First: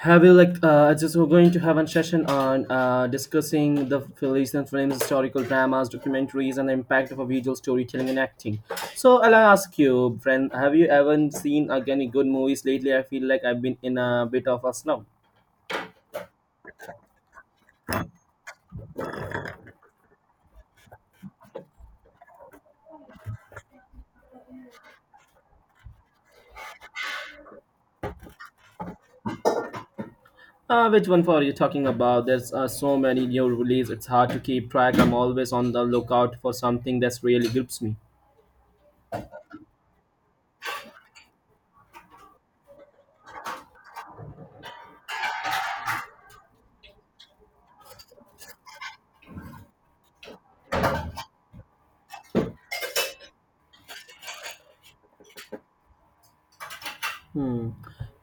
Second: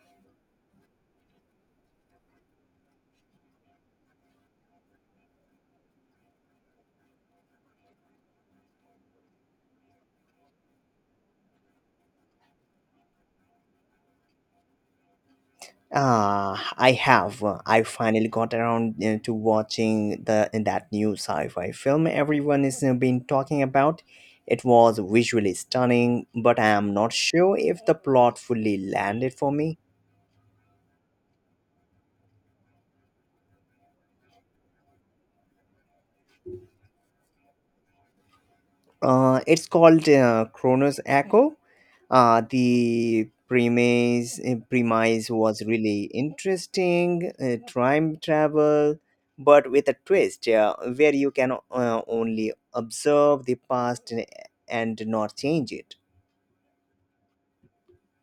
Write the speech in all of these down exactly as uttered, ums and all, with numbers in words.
Have you like uh, just we're going to have a session on uh, discussing the Filipino films, historical dramas, documentaries, and the impact of a visual storytelling and acting. So I'll ask you, friend, have you ever seen like, any good movies lately? I feel like I've been in a bit of a slump. Uh, I have. Uh, I finally got around uh, to watching the that new sci-fi film everyone has uh, been talking about. It was visually stunning, but I am not sure if the plot fully landed for me. Uh, which one for are you talking about? There's uh, so many new releases. It's hard to keep track. I'm always on the lookout for something that's really grips me. Uh, it's called uh, Chronos Echo. Uh, the premise eh, premise was really interesting. Uh, time travel, but with a twist, yeah, where you can uh, only observe the past eh, and not change it. Hmm.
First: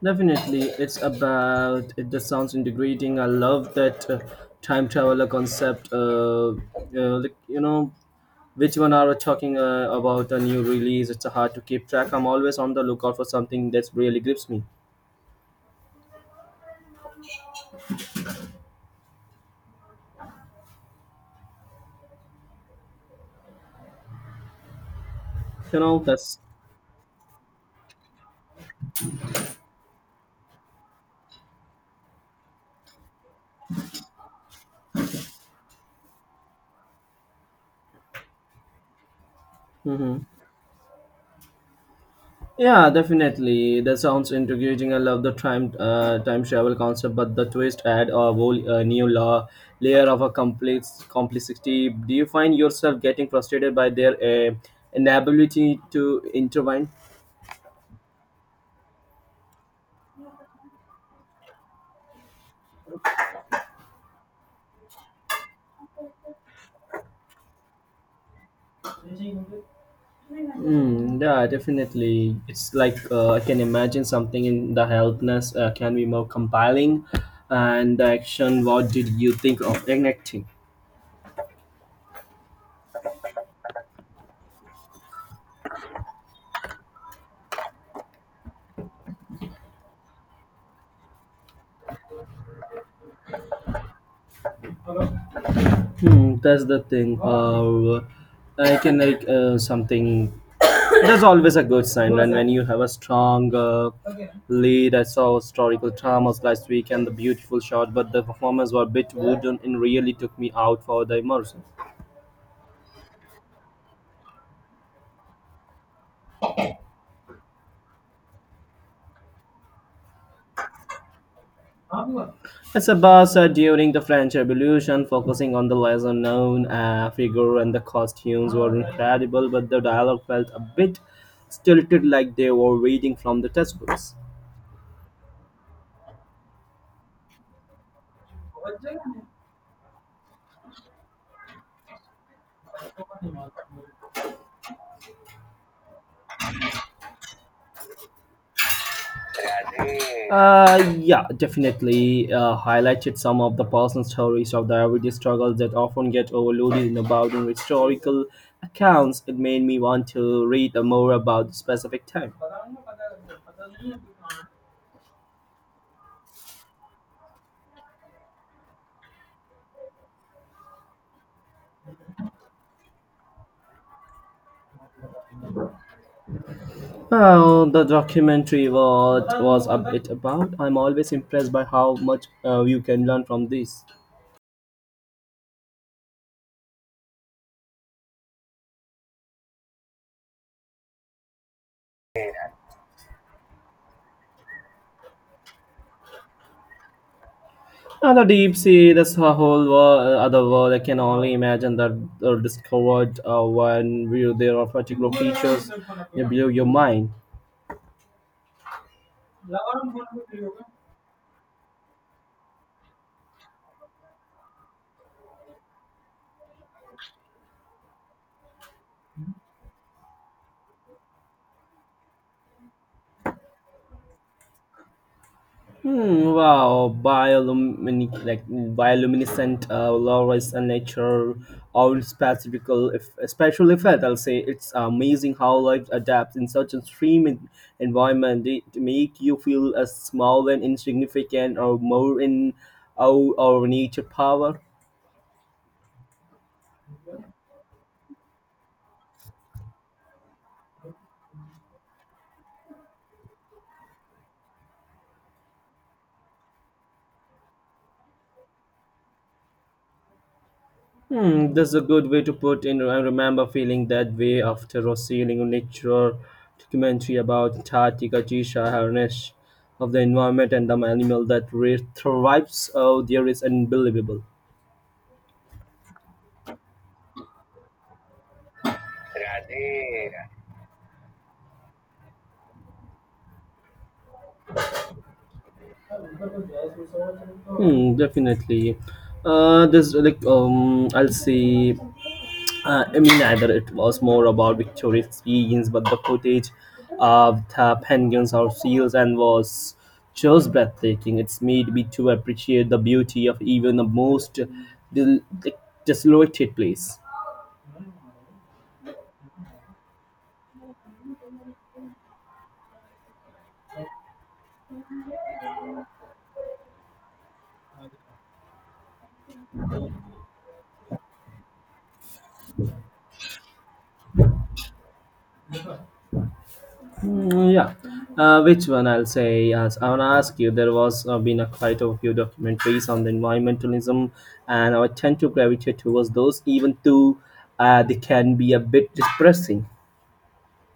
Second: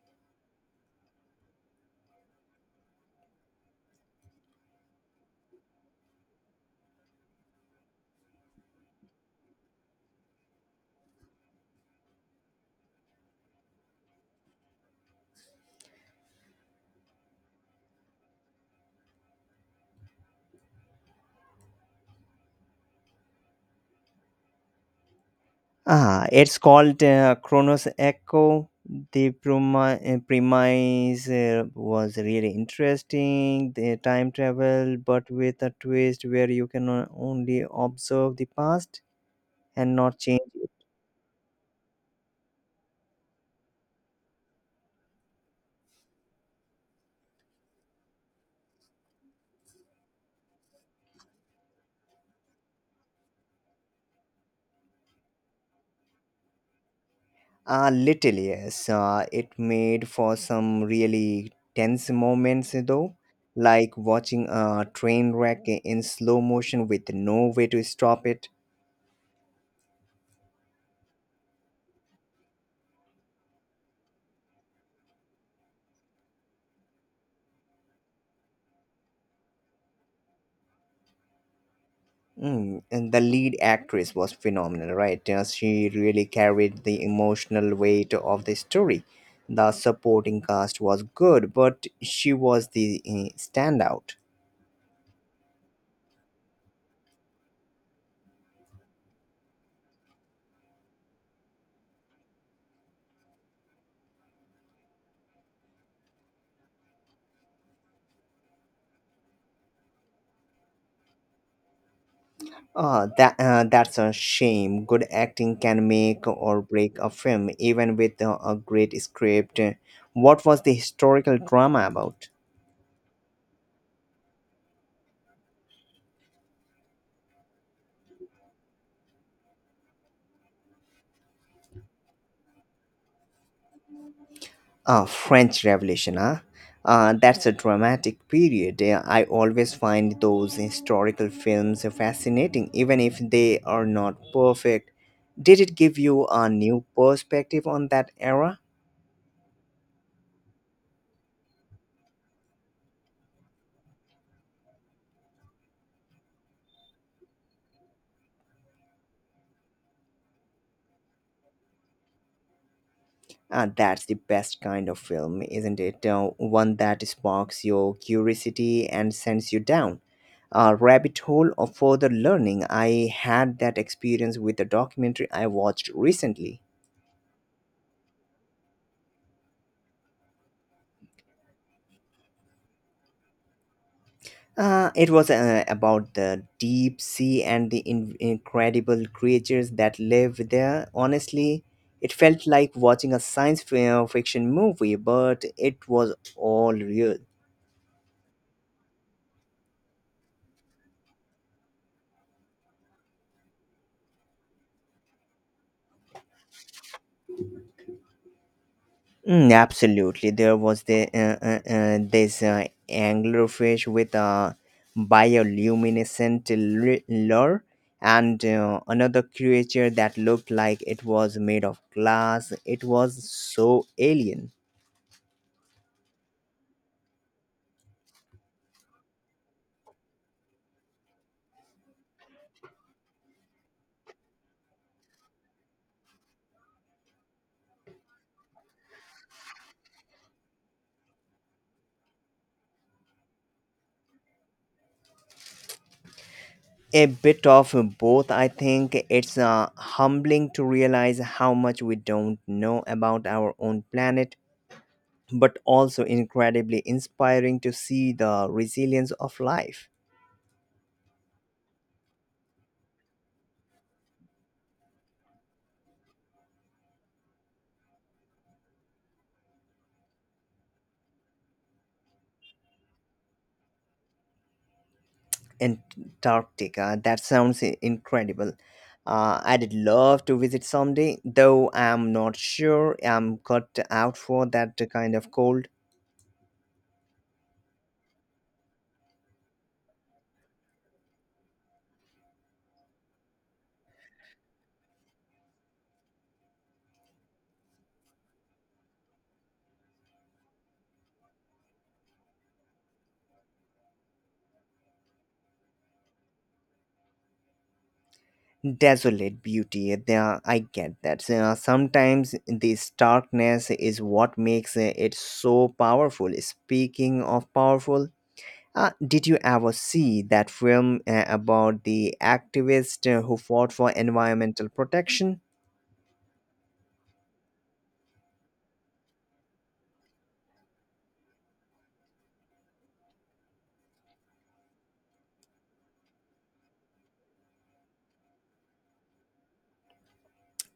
Definitely, it's about it just sounds integrating. I love that uh, time traveler concept. Uh, uh, like, you know, which one are we talking uh, about a new release? It's hard to keep track. I'm always on the lookout for something that's really grips me. You know, Ah, that's. It's called uh, Chronos Echo. The premi- uh, premise uh, was really interesting. The time travel, but with a twist where you can o- only observe the past and not Mhm. change it. Yeah, definitely. That sounds intriguing. I love the time uh, time travel concept, but the twist add a whole uh, new law, layer of a complex complexity. Do you find yourself getting frustrated by their uh, inability to intervene? A little. Yes, uh, it made for some really tense moments, eh, though, like watching a train wreck in slow motion with no way to stop it. Mm, yeah, definitely. It's like uh, I can imagine something in the helpless uh, can be more compelling, and the action. What did you think of enacting? Mm, and the lead actress was phenomenal, right? Uh, she really carried the emotional weight of the story. The supporting cast was good, but she was the uh, standout. Hmm, that's the thing. Uh, I can like uh, something. That's always a good sign when, when you have a strong uh, lead. I saw historical dramas last week and the beautiful shot, but the performers were a bit wooden and really took me out for the immersion. Uh, that uh, that's a shame. Good acting can make or break a film, even with uh, a great script. What was the historical drama about? It's about uh, during the French Revolution, focusing on the lesser known uh, figure, and the costumes were incredible, but the dialogue felt a bit stilted like they were reading from the textbooks. Ah, French Revolution, huh? Uh, that's a dramatic period. Yeah, I always find those historical films fascinating, even if they are not perfect. Did it give you a new perspective on that era? Uh, yeah, definitely uh, highlighted some of the personal stories of the everyday struggles that often get overloaded in about in historical accounts. It made me want to read more about the specific time. Uh, that's the best kind of film, isn't it? Uh, one that sparks your curiosity and sends you down a rabbit hole of further learning. I had that experience with a documentary I watched recently. Well, the documentary what was a bit about. I'm always impressed by how much uh, you can learn from this. Uh, it was uh, about the deep sea and the in- incredible creatures that live there. Honestly, it felt like watching a science fi- uh, fiction movie, but it was all real. And the deep sea, this whole world, other world, I can only imagine that are discovered uh, when we there are particular features that blow your mind. Mm, absolutely, there was the uh, uh, uh, this uh, anglerfish with a bioluminescent l- lure, and uh, another creature that looked like it was made of glass. It was so alien. Hmm, wow, biolumin like bioluminescent uh, law is a nature or specifical if special effect. I'll say it's amazing how life adapts in such a extreme en- environment. They make you feel as small and insignificant or more in our, our nature power. A bit of both, I think. It's uh, humbling to realize how much we don't know about our own planet, but also incredibly inspiring to see the resilience of life. Hmm, that's a good way to put in. I remember feeling that way after seeing a nature documentary about Antarctica Jisha harness of the environment and the animal that re- thrives out there is unbelievable. Antarctica, that sounds i- incredible. Uh, I'd love to visit someday, though I'm not sure I'm cut out for that kind of cold. Hmm, definitely. Uh, this like um, I'll see. Uh, I mean, neither. It was more about Victoria's experience, but the footage of the penguins or seals and was just breathtaking. It's made me to appreciate the beauty of even the most del- de- desolated place. Desolate beauty. uh, there- I get that. Uh, sometimes this darkness is what makes uh, it so powerful. Speaking of powerful, uh, did you ever see that film uh, about the activist uh, who fought for environmental protection? Mm, yeah. Uh, which one I'll say? Yes, I want to ask you. There was uh, been a quite a few documentaries on the environmentalism, and I tend to gravitate towards those, even though uh, they can be a bit depressing.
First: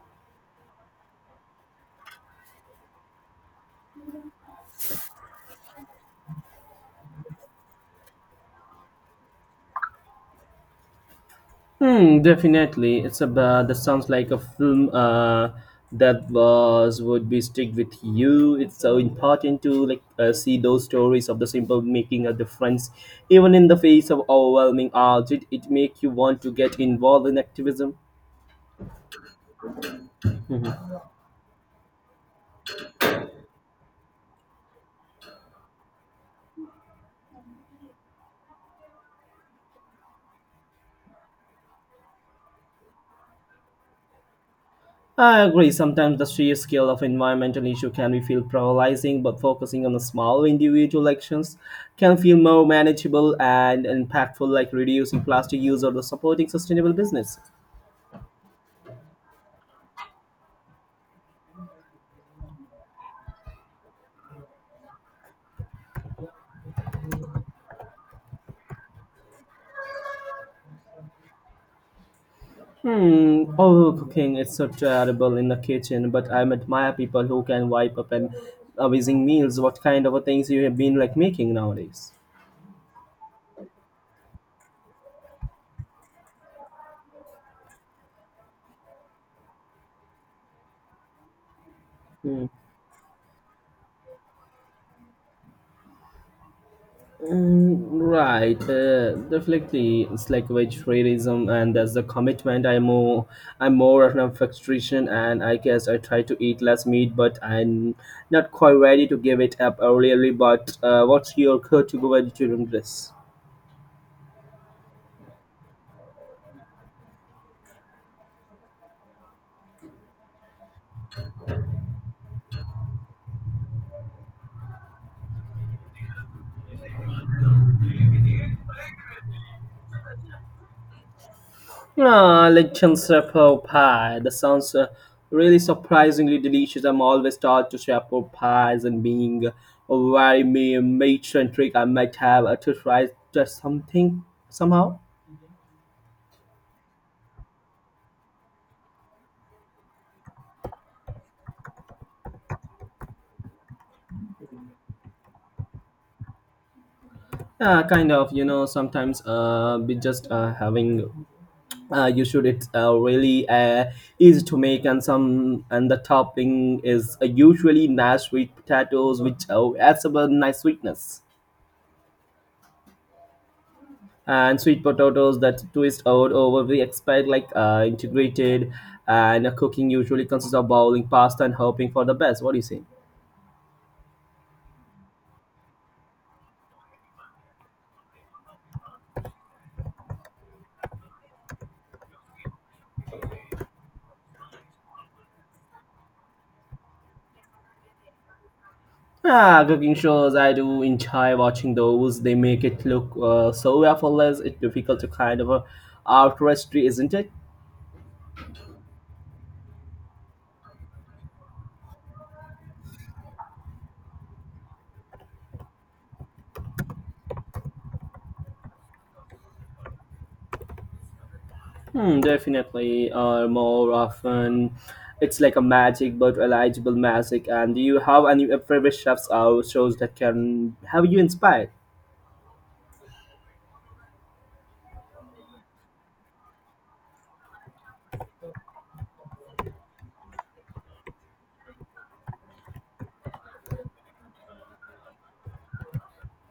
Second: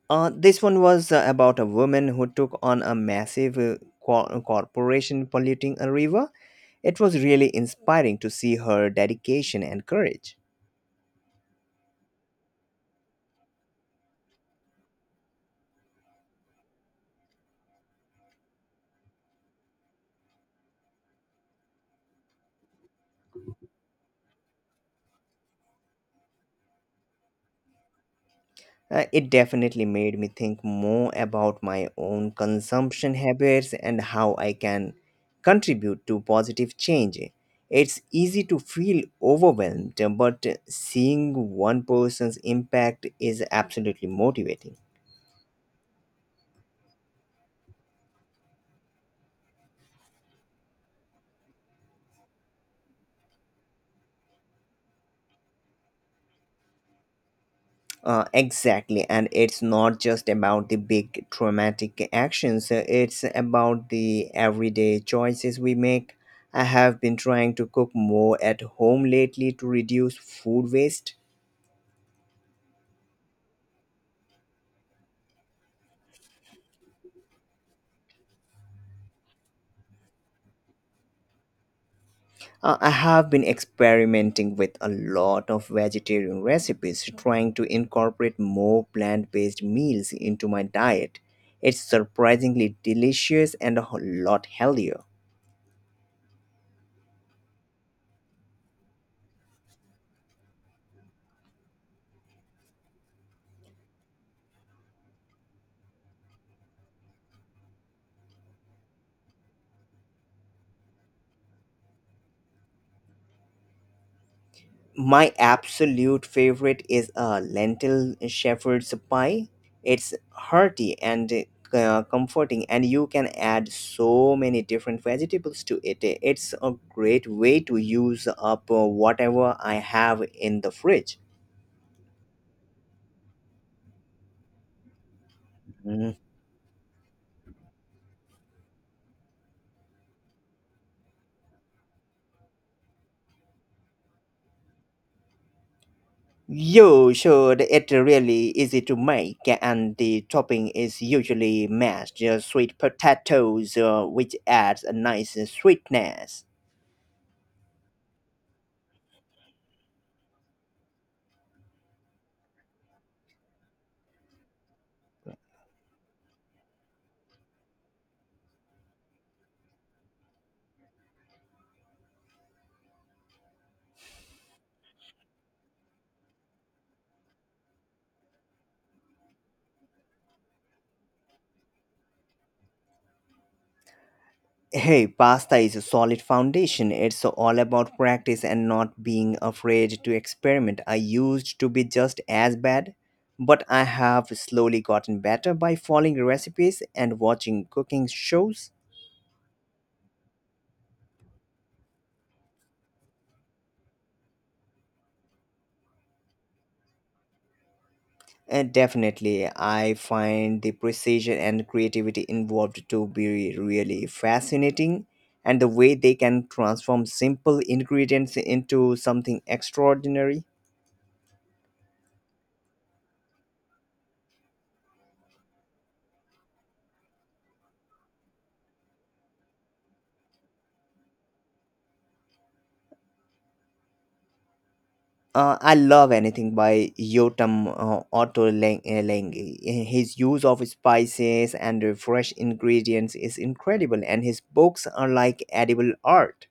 Uh, this one was uh, about a woman who took on a massive uh, co- corporation polluting a river. It was really inspiring to see her dedication and courage. Hmm, definitely. It's a uh, that sounds like a film uh, that was would be stick with you. It's so important to like uh, see those stories of the simple making a difference, even in the face of overwhelming odds. It it make you want to get involved in activism. Uh, it definitely made me think more about my own consumption habits and how I can contribute to positive change. It's easy to feel overwhelmed, but seeing one person's impact is absolutely motivating. I agree. Sometimes the sheer scale of environmental issue can be feel paralyzing, but focusing on the small individual actions can feel more manageable and impactful, like reducing plastic use or the supporting sustainable business. Uh, exactly, and it's not just about the big traumatic actions, uh, it's about the everyday choices we make. I have been trying to cook more at home lately to reduce food waste. Hmm. Oh, cooking is so terrible in the kitchen, but I admire people who can wipe up and amazing meals. What kind of things you have been like making nowadays? Uh, I have been experimenting with a lot of vegetarian recipes, trying to incorporate more plant based meals into my diet. It's Hmm. surprisingly delicious and a whole lot healthier. Mm, right. Uh, definitely, it's like vegetarianism, and that's the commitment. I'm more, I'm more of an vegetarian, and I guess I try to eat less meat, but I'm not quite ready to give it up early. But uh, what's your go-to vegetarian dish? My absolute favorite is a lentil shepherd's pie. It's hearty and uh, comforting, and you can add so many different vegetables to it. It's a great way to use up uh, whatever I have in the fridge. Ah, lechon shepherd pie. That sounds uh, really Mm. surprisingly delicious. I'm always taught to shepherd pies and being a very ma- matron trick. I might have uh, to try just something somehow. You should. It really easy to make, and the topping is usually mashed uh, sweet potatoes, uh, which adds a nice sweetness. Uh, kind of, you know, sometimes uh, we just uh, having uh, You should it's uh, really uh, easy to make and some and the topping is uh, usually nice sweet potatoes which uh, adds a nice sweetness. And sweet potatoes that twist out over the expired like uh, integrated and uh, cooking usually consists of boiling pasta and hoping for the best. What do you say? Hey, pasta is a solid foundation. It's all about practice and not being afraid to experiment. I used to be just as bad, but I have slowly gotten better by following recipes and watching cooking shows. Ah, cooking shows, I do enjoy watching those. They make it look uh, so effortless. It's difficult to kind of uh, artistry, isn't it? And definitely, I find the precision and creativity involved to be really fascinating, and the way they can transform simple ingredients into something extraordinary. Hmm, definitely. Or more often, it's like a magic but eligible magic. And do you have any favorite chefs or shows that can have you inspired? Uh, I love anything by Yotam uh, Otto Leng- uh, Lengi. His use of spices and uh, fresh ingredients is incredible, and his books are like edible art.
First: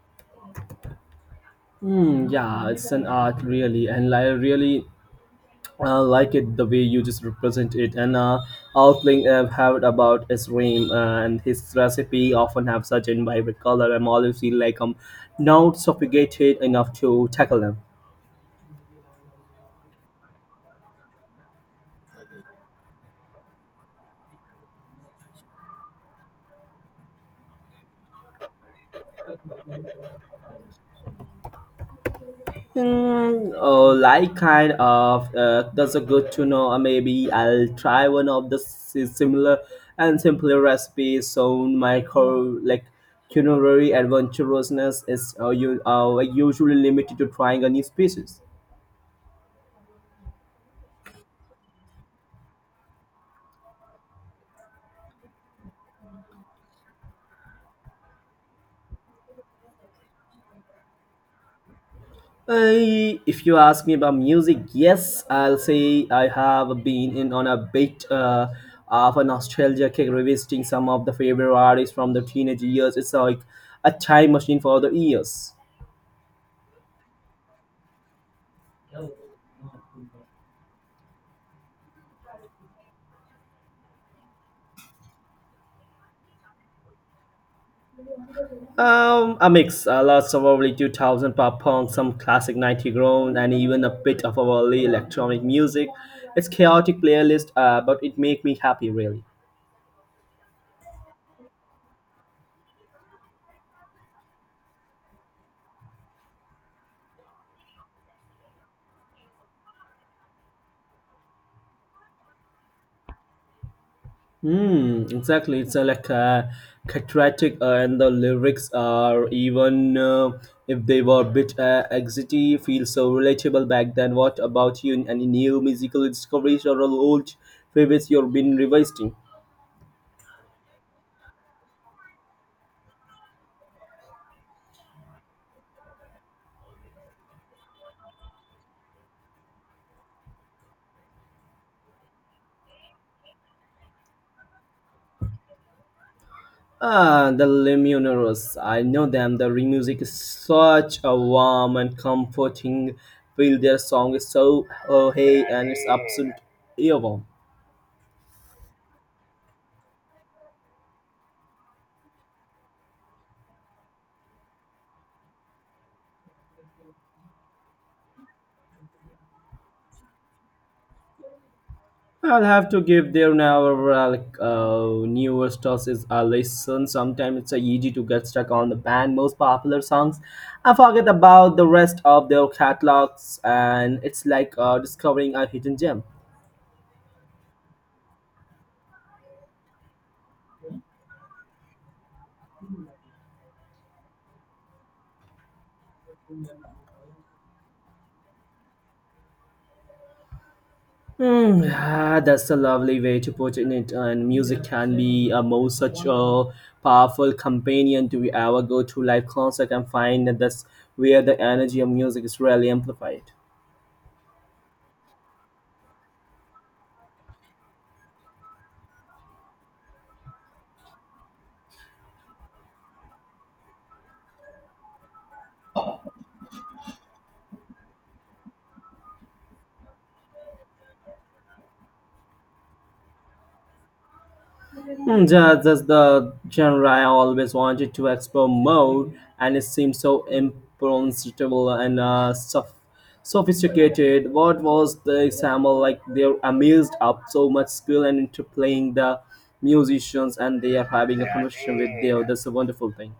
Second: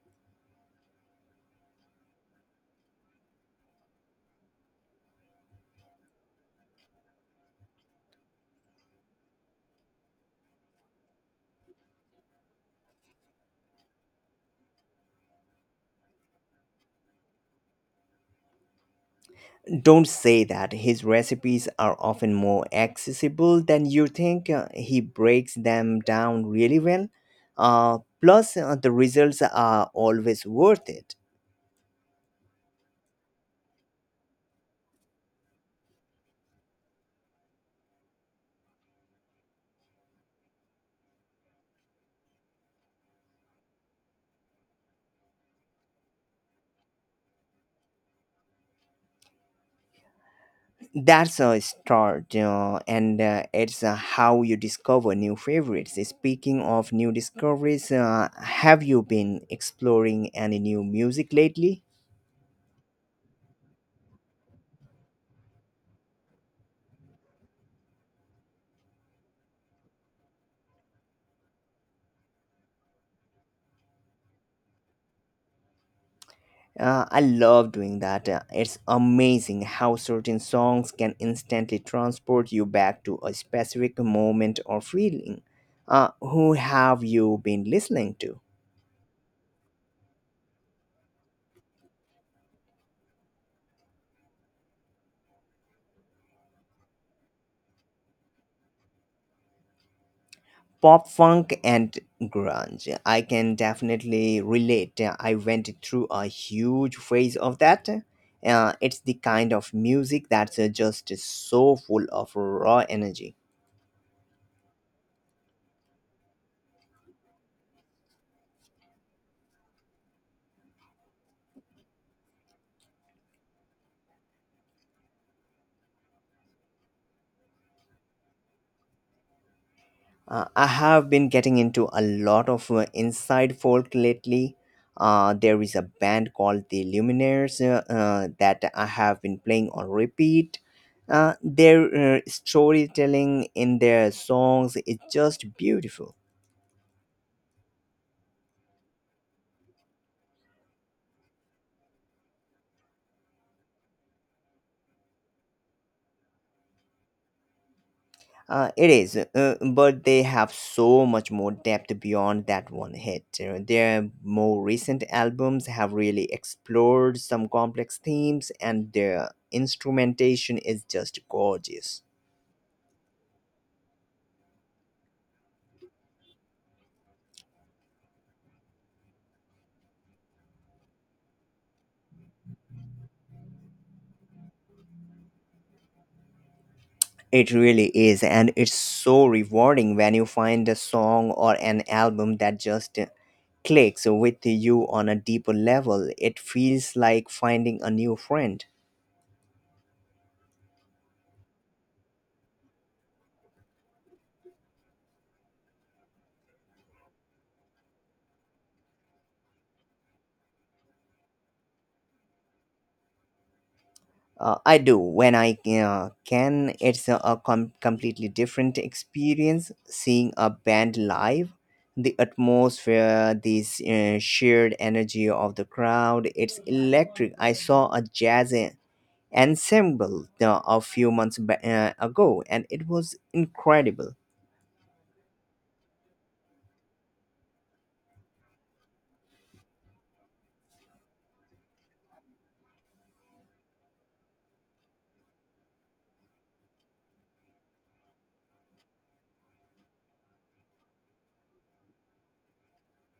Hmm, yeah, it's an art really, and I really uh, like it the way you just represent it. And uh, outling I've heard about his rain uh, and his recipe often have such a vibrant color. I'm always feel like I'm not sophisticated enough to tackle them. Don't say that. His recipes are often more accessible than you think. Uh, He breaks them down really well. Uh, plus, uh, the results are always worth it. Mm, oh, like kind of. Uh, that's a good to know. Uh, maybe I'll try one of the si- similar and simpler recipes. So my core like culinary adventurousness is uh, you uh, usually limited to trying a new species. That's a start, uh, and uh, it's uh, how you discover new favorites. Speaking of new discoveries, uh, have you been exploring any new music lately? I, if you ask me about music, yes, I'll say I have been in on a bit uh, of a nostalgia kick, revisiting some of the favorite artists from the teenage years. It's like a time machine for the ears. Uh, I love doing that. Uh, it's amazing how certain songs can instantly transport you back to a specific moment or feeling. Uh, who have you been listening to? Um, a mix, a lot of early two thousand pop punk, some classic ninety groan, and even a bit of early electronic music. It's chaotic playlist, uh, but it make me happy really. Pop funk and grunge, I can definitely relate. I went through a huge phase of that. Uh, it's the kind of music that's uh, just so full of raw energy. Hmm, exactly. It's uh, like uh, cathartic, uh, and the lyrics are even uh, if they were a bit uh, exity, feel so relatable back then. What about you? Any new musical discoveries or old favorites you've been revisiting? uh, I have been getting into a lot of uh, inside folk lately. Uh, there is a band called the Luminaires uh, uh, that I have been playing on repeat. Uh, their uh, storytelling in their songs is just beautiful. Ah, the Lumineers. I know them. Their music is such a warm and comforting feel. Their song is so oh hey, and it's absolute earworm. Uh, it is, uh, but they have so much more depth beyond that one hit. You know, their more recent albums have really explored some complex themes, and their instrumentation is just gorgeous. I'll have to give their newer uh, like uh, newer stuff is a listen. Sometimes it's uh, easy to get stuck on the band most popular songs. I forget about the rest of their catalogs, and it's like uh, discovering a hidden gem. It really is, and it's so rewarding when you find a song or an album that just clicks with you on a deeper level. It feels like finding a new friend. Hmm, ah, that's a lovely way to put in it. And music can be a most such a powerful companion to our go-to live concert and find that that's where the energy of music is really amplified. Uh, I do when I uh, can. It's a, a com- completely different experience seeing a band live. The atmosphere, this uh, shared energy of the crowd, it's electric. I saw a jazz en- ensemble uh, a few months ba- uh, ago and it was incredible. Mm, Jazz is the genre I always wanted to explore more, and it seems so impronounceable and uh, sof- sophisticated. What was the example like? They're amazed up so much skill and interplaying the musicians, and they are having a conversation with their. That's a wonderful thing.